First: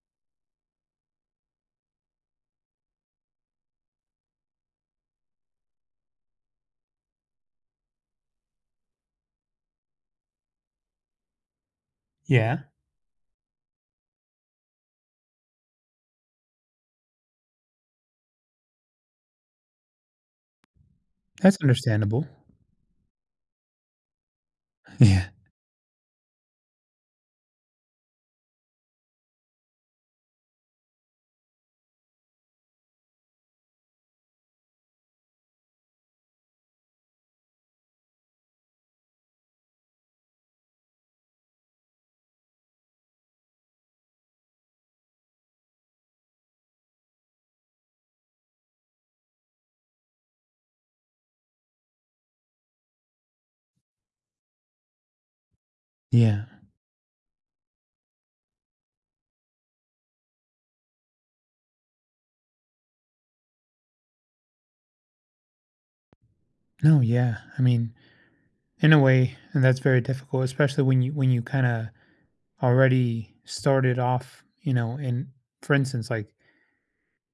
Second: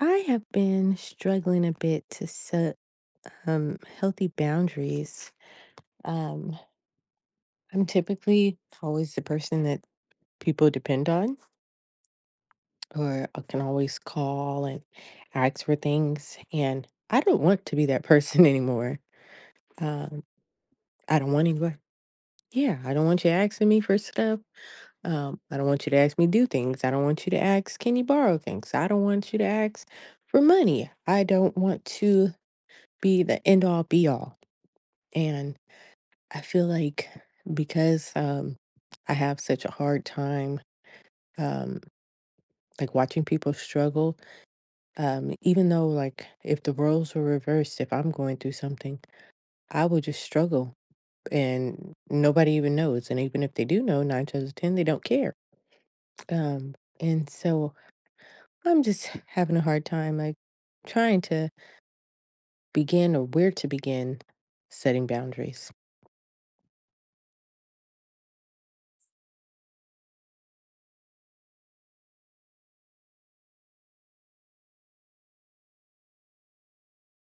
I have been struggling a bit to set healthy boundaries. Um, I'm typically always the person that people depend on, Yeah, or I can always call and ask for things. And I don't want to be that person anymore. Um, I don't want that's anybody. understandable. Yeah, I don't want you asking me for stuff. Yeah, I don't want you to ask me to do things. I don't want you to ask, can you borrow things? I don't want you to ask for money. I don't want to be the end all be all. And I feel like because I have such a hard time, um, like watching people struggle, even though, like, if the roles were reversed, if I'm going through something, I would just struggle and nobody even knows. And even if they do know, nine times out of 10, they don't care. yeah. And so I'm just having a hard time, like, trying to begin or where to begin setting boundaries. No, yeah. I mean, in a way, and that's very difficult, especially when you kind of already started off, you know, and for instance, like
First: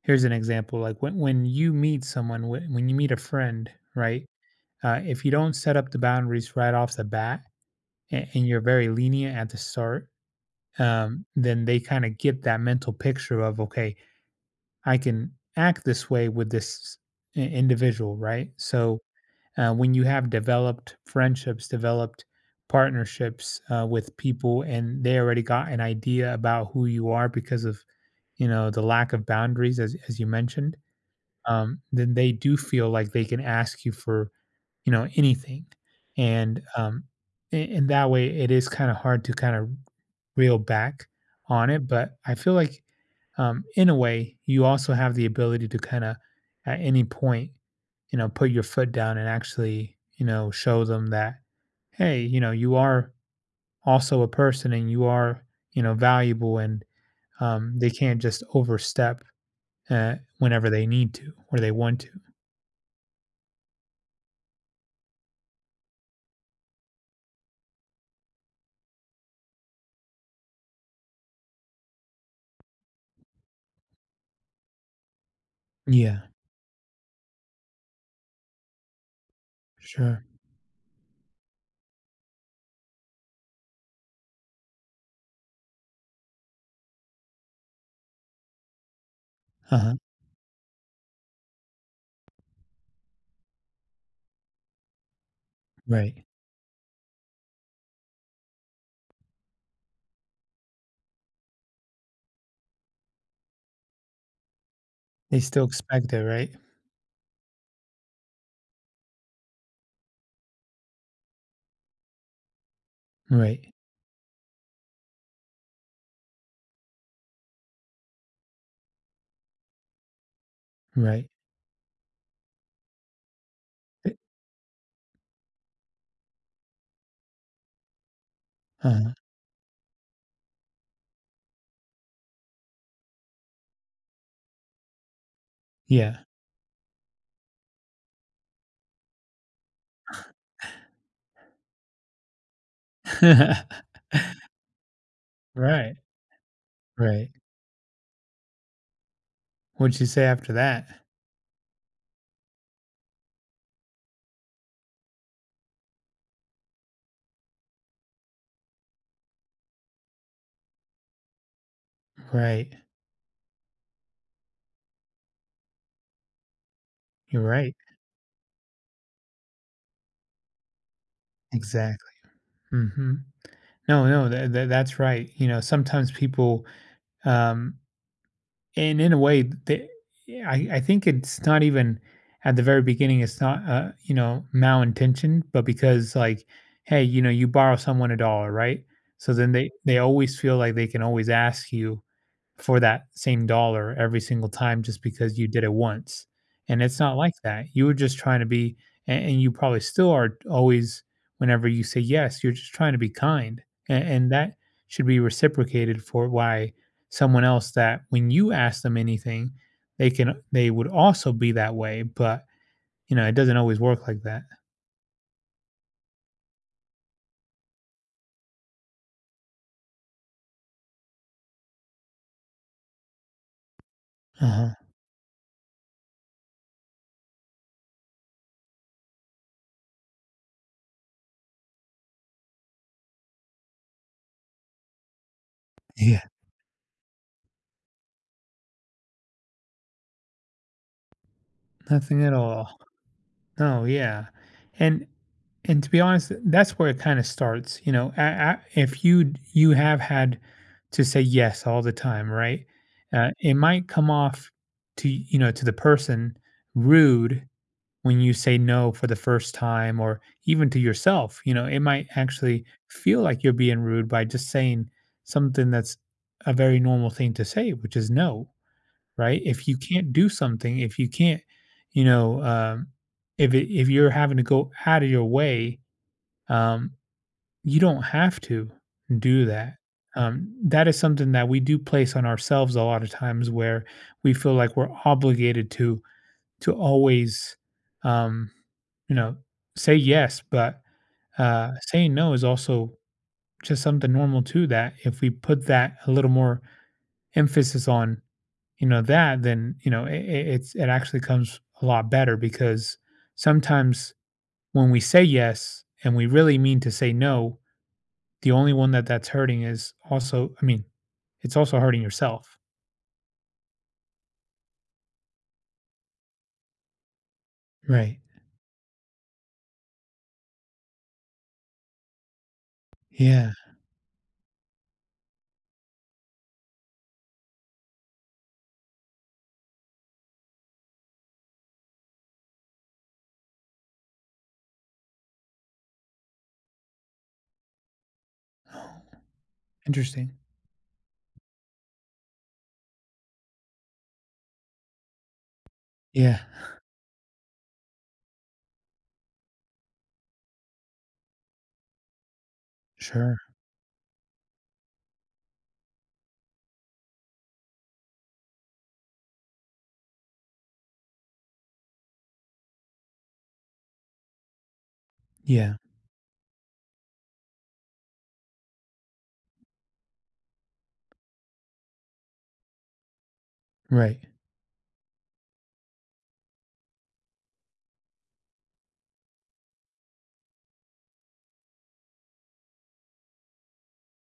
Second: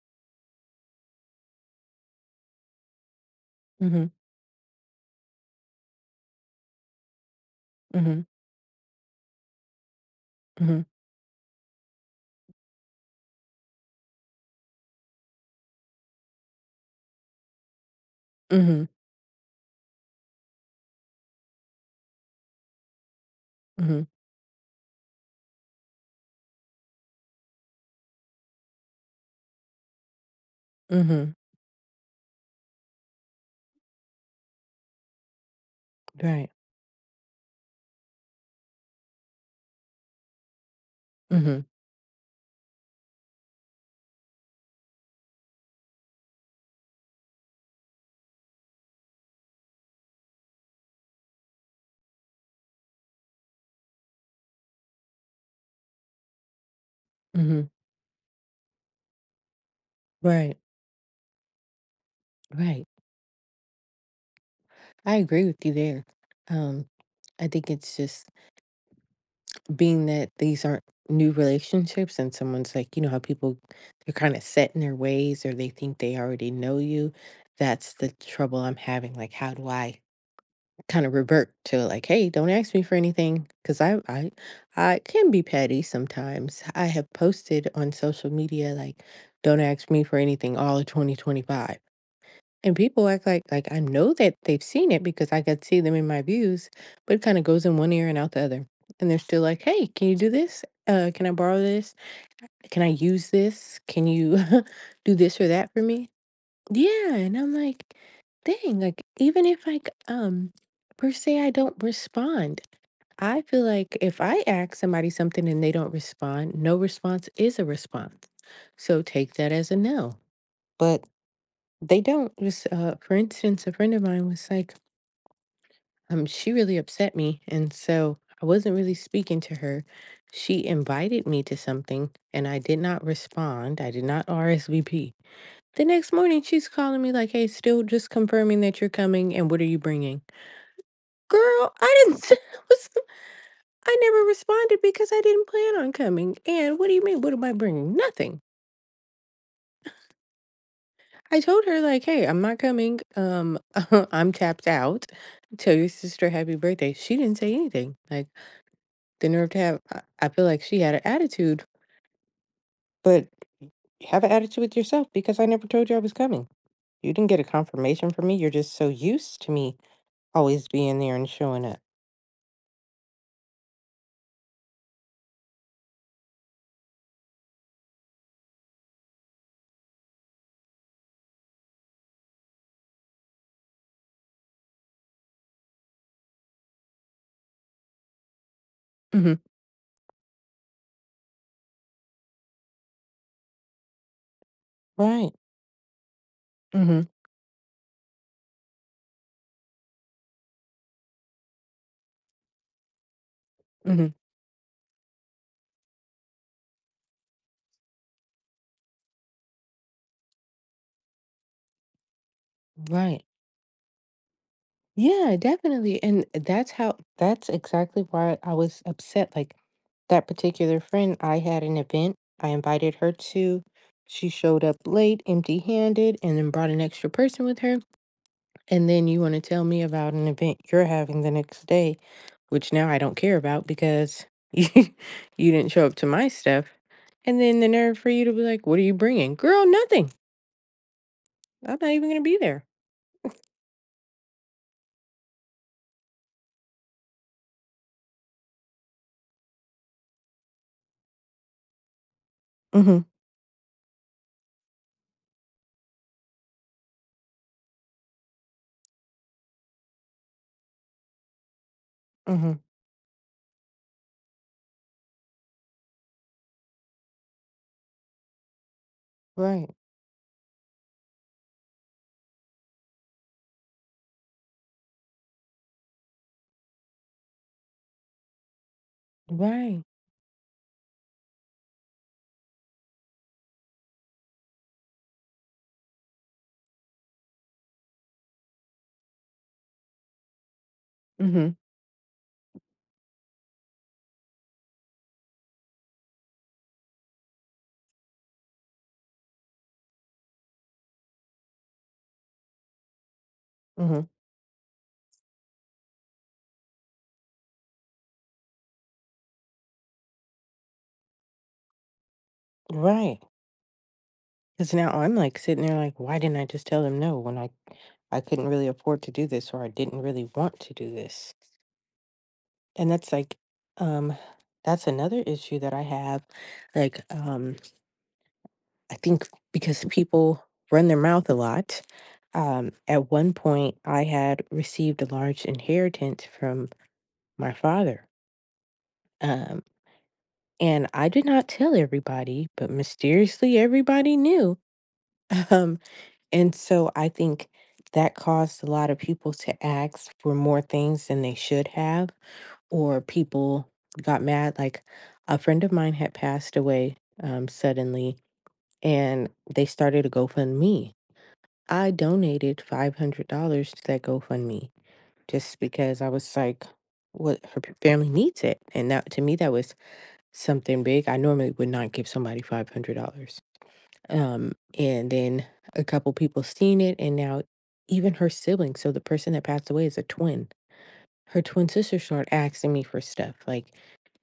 here's an example, like when you meet someone, when you meet a friend, Mm right? If you don't set up the boundaries right off the bat, hmm. Mm and you're very lenient at the start, hmm. Mm then they kind of get that mental picture of okay, I can act this way with this individual, right? hmm. So when you have developed friendships, developed partnerships Mm hmm. with people, and they already got an idea about who you are because of, you know, the lack of boundaries, as you mentioned, Mm hmm. Then they do feel like they can ask you for, you know, anything, Right. and and that way it is kind of hard to kind of reel back Mm hmm. on it. But I feel like, in a way, you also have the ability to kind of, at any point, you know, put your foot down and actually, you know, show them that, hey, you know, you are also a person and you are, you know, valuable and Mm hmm. They can't just overstep Right, whenever they need to or they want to. right. I agree with you there. Um, I think it's just being that these aren't new relationships and someone's like, you know, how people they're kind of set in their ways or they think they Yeah, already know you. That's the trouble I'm having. Like, how do I sure. kind of revert to like, hey, don't ask me for anything? Because I can be petty sometimes. I have posted on social media like, don't Uh ask huh. me for anything all of 2025. And people act like I know that they've seen it because I could see them in my Right. views, but it kind of goes in one ear and out the other. And they're still like, "Hey, can you do this? Can I borrow this? Can I use this? Can you do this They or still that for me?" expect it, right? Yeah, and I'm like, "Dang!" Like even if like per se I don't respond, I feel Right. like if I ask somebody something and they don't respond, no response is a response. So take that as a no. But Right. they don't was, for instance, a friend of mine was like, she really upset me. And so I wasn't Uh really huh. speaking to her. She invited me to something and I did not respond. I did not RSVP. The next Yeah. morning, she's calling me like, hey, still just confirming that you're coming and what are you bringing? Girl, I didn't, was, I never responded because I didn't plan on Right. coming. And what do you mean? Right. What am I bringing? Nothing. What'd you say after that? I told her like, "Hey, I'm not coming. I'm tapped out. Tell your sister happy birthday." She didn't say anything. Like the nerve to have. I feel like she had an attitude, Right. but have an attitude with yourself because I never told you I was coming. You didn't get You're a right. confirmation from me. You're just so used to me always being there and showing up. Exactly. Mhm. No, no, that's right. You know, sometimes people, um and in a way, they I think it's not even at the very beginning, it's not, you know, malintentioned, but because, like, hey, you know, you borrow someone a dollar, right? So Hmm. then they always feel like they can always ask you for that same dollar every single time just Right. because you did it once. And it's Hmm. not like that. You were just trying to be, and you probably still are always, whenever you say yes, you're just trying to be kind. And, Hmm. and that should be reciprocated for why someone else that when you ask them anything, they would also be that way. But, you Right. know, it doesn't always work like that. Yeah, definitely, and that's how that's exactly why I was upset, like, that particular friend, I had an event I invited her to, she showed Uh-huh. up late, empty-handed, and then brought an extra person with her, and then you wanna tell me about an event you're having the next day, which now I don't care about because you you didn't show up to Yeah. my stuff, and then the nerve for you to be like, "What are you bringing?" "Girl, nothing. I'm not even gonna Nothing at be there." all. Oh yeah, and and to be honest, that's where it kind of starts. You know, if you you have had to say yes all the time, right? Mhm, It might come off to you know, to the person rude when you say no for the first time, or even to yourself. You know, it might mhm. actually feel like you're being rude by just saying something that's a very normal thing to say, which is no, right? If Right, you can't do something, if you can't, you know, if it, if you're having to go out of your way, um, you don't have to do that. right. That is something that we do place on ourselves a lot of times, where we feel like we're obligated to always, um, you know, say yes, but Mhm, saying no is also just something normal too. That if we put that a little more emphasis on, you know, that, then, you know, it's it actually comes a lot better because mhm. sometimes when we say yes and we really mean to say no, the only one that that's hurting is also, I mean, it's also hurting yourself. Right. Because now I'm like sitting there like, why didn't I just tell them no when I Right. I couldn't really afford to do this or I didn't really want to do this. And that's like Yeah. um that's another issue that I have. Like I think because people run their mouth a lot. At one point I had received a large inheritance from my father. Oh. Um Interesting. and I did not tell everybody, but mysteriously everybody knew. Yeah. And so I think that caused a lot of people to ask for more things than they should have, or Sure. people got mad. Like a friend of mine had passed away suddenly, and they started a GoFundMe. I donated $500 to that GoFundMe just Yeah. because I was like, what her p- family needs it. And that to me, that was something big. I normally would not give somebody $500. Right. Um, and then a couple people seen it, and now even her siblings. So the person that passed away is a twin. Her twin sister started asking me for stuff like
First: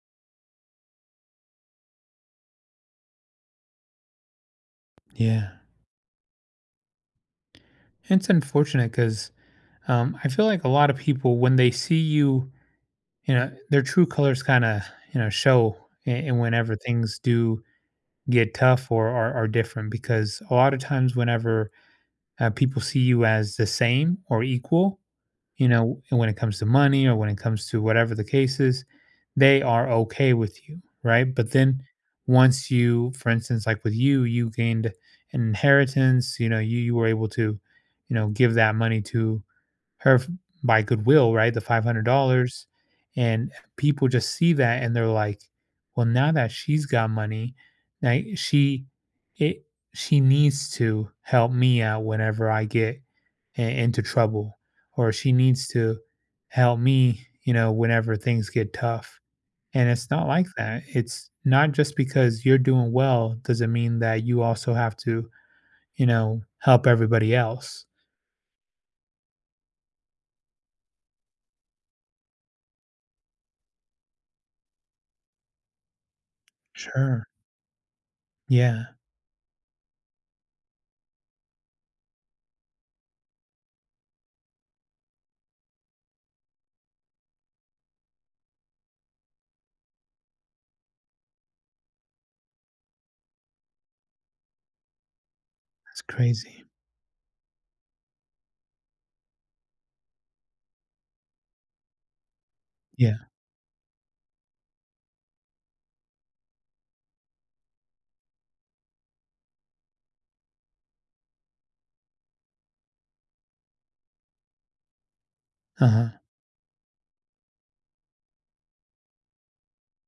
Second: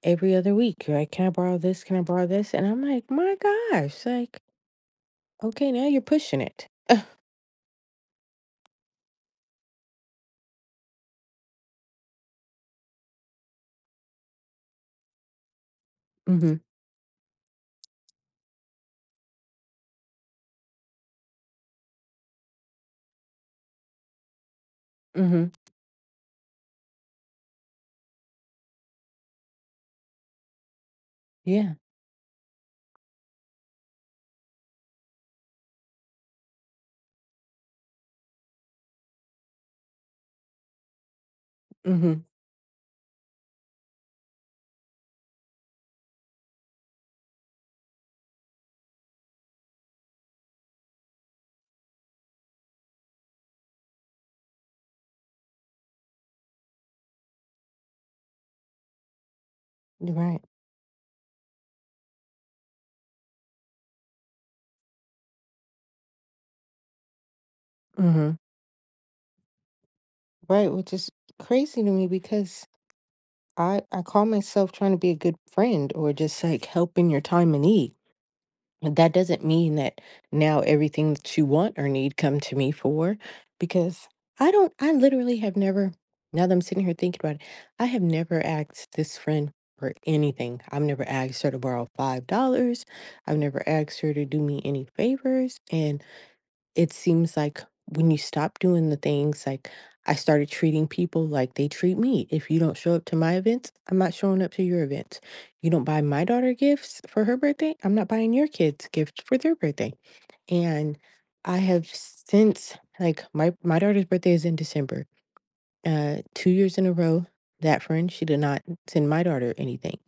every other week. Like, can I borrow this? Can I borrow this? And I'm like, my gosh, like, Yeah. okay, now you're pushing it. It's unfortunate because I feel like a lot of people, when they see you, you know, their true colors kind of, you know, show and Mm-hmm. whenever things do get tough or are different because a lot of times whenever people see you as the same or equal, Mm-hmm. you know, when it comes to money or when it comes to whatever the case is, they are okay with you, right? But Yeah. then once you, for instance, like with you, you gained an inheritance, you know, you were able to, you know, give that money to her f by goodwill, right? The Mm-hmm. $500, and people just see that and they're like, "Well, now that she's got money, like it she needs to help me out whenever I get into trouble or she needs to help me, you know, whenever things get tough." And it's not Right. like that. It's not just because you're doing well doesn't mean that you also have to, you know, help everybody else. Mm-hmm. Right, which is crazy to me because I call myself trying to be a good friend or just like helping your Sure. time in need. Yeah. That doesn't mean that now everything that you want or need come to me for because I literally have never, now that I'm sitting here thinking about it, I have never asked this friend for anything. I've never asked her to borrow $5. I've never asked her to do me any favors, That's and crazy. it seems like when you stop doing the things, like I started treating people like they treat me. If you don't show up to Yeah. my events, I'm not showing up to your events. You don't buy my daughter gifts for her birthday, I'm not buying your kids gifts for their birthday. And I have since like my daughter's birthday is in December. Uh-huh. 2 years in a row, that friend she did not send my daughter anything,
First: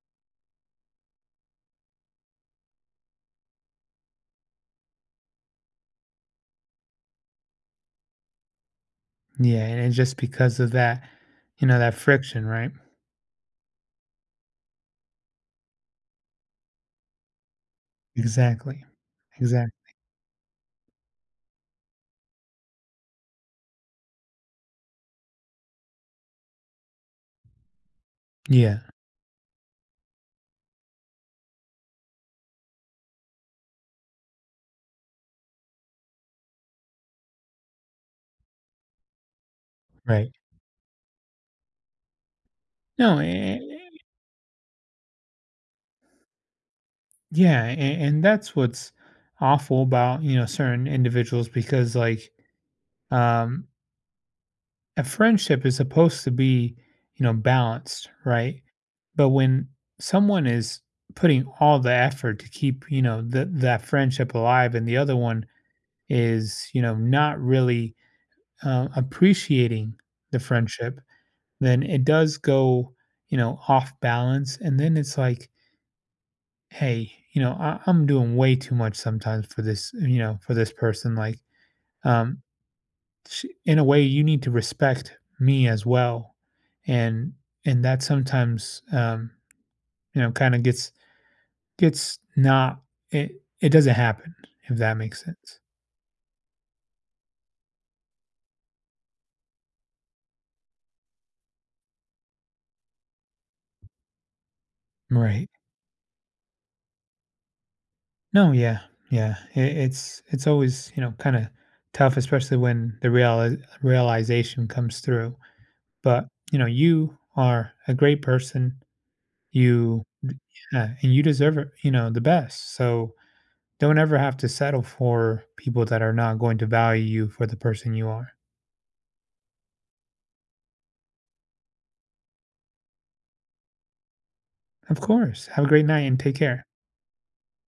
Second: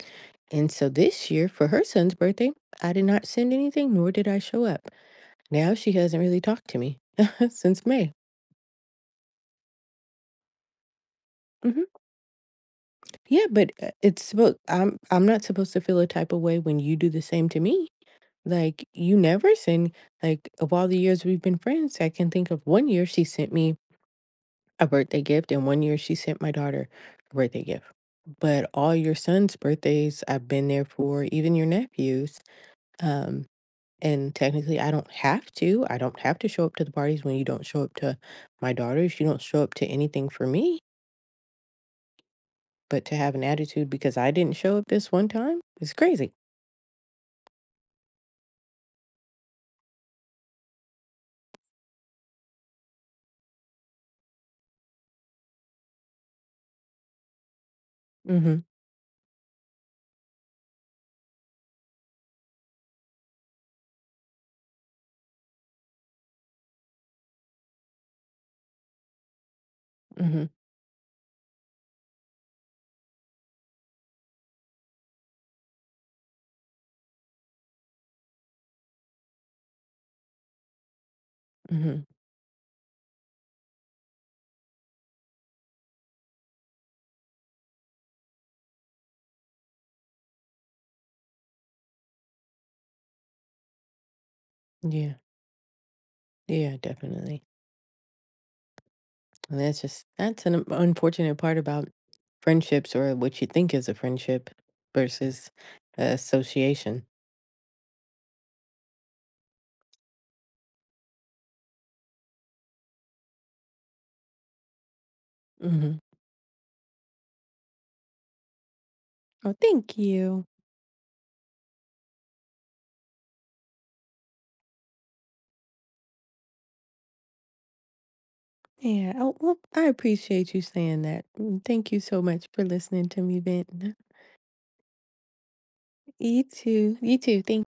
and so this year for her son's birthday, I did not send anything, nor did I show up. Now she hasn't really talked to me since May. Yeah, and it's just because of that, you know, Mhm. that friction, right? Yeah, but, it's supposed. I'm not supposed to feel a type of way when you do the same to me. Like, Exactly. you never Exactly. send like, of all the years we've been friends, I can think of 1 year she sent me a birthday gift, and 1 year she sent my daughter a birthday gift. But Yeah. all your son's birthdays, I've been there for, even your nephews, um, and technically, I don't have to. I don't have to show up to the parties when you don't show up to my daughter's. You don't show up to anything Right. for me. But to No, have an and, attitude because I didn't show up this one time is crazy. yeah, and that's what's awful about, you know, certain individuals because like um a friendship is supposed to be, you know, balanced, Mhm, right? But when someone is putting all the effort to keep, you know, that friendship alive and the other one is, you know, not really appreciating the mhm, friendship, then it does go, you know, off balance. And then it's like, hey, you know, I'm doing way too much sometimes for this, you know, for this person. Like, mhm. um, in a way, you need to respect me as well. And, and that sometimes, you know, gets not, it doesn't happen, if that Yeah, makes sense. yeah, definitely. And that's just that's an unfortunate part about friendships or what you think is a friendship Right. versus association. No, yeah. Yeah. It's always, you know, kind of tough, especially when the real realization comes through. Mhm. But, you know, you are a great person. Oh, thank You, you. yeah, and you deserve it, you know, the best. So, don't ever have to settle for people that are not going to value you for the person you are. Yeah. Oh, well, I appreciate you saying that. Mm, thank you so much for listening to me, Ben. Of course. Have a great night and take You care. too. You too. Thank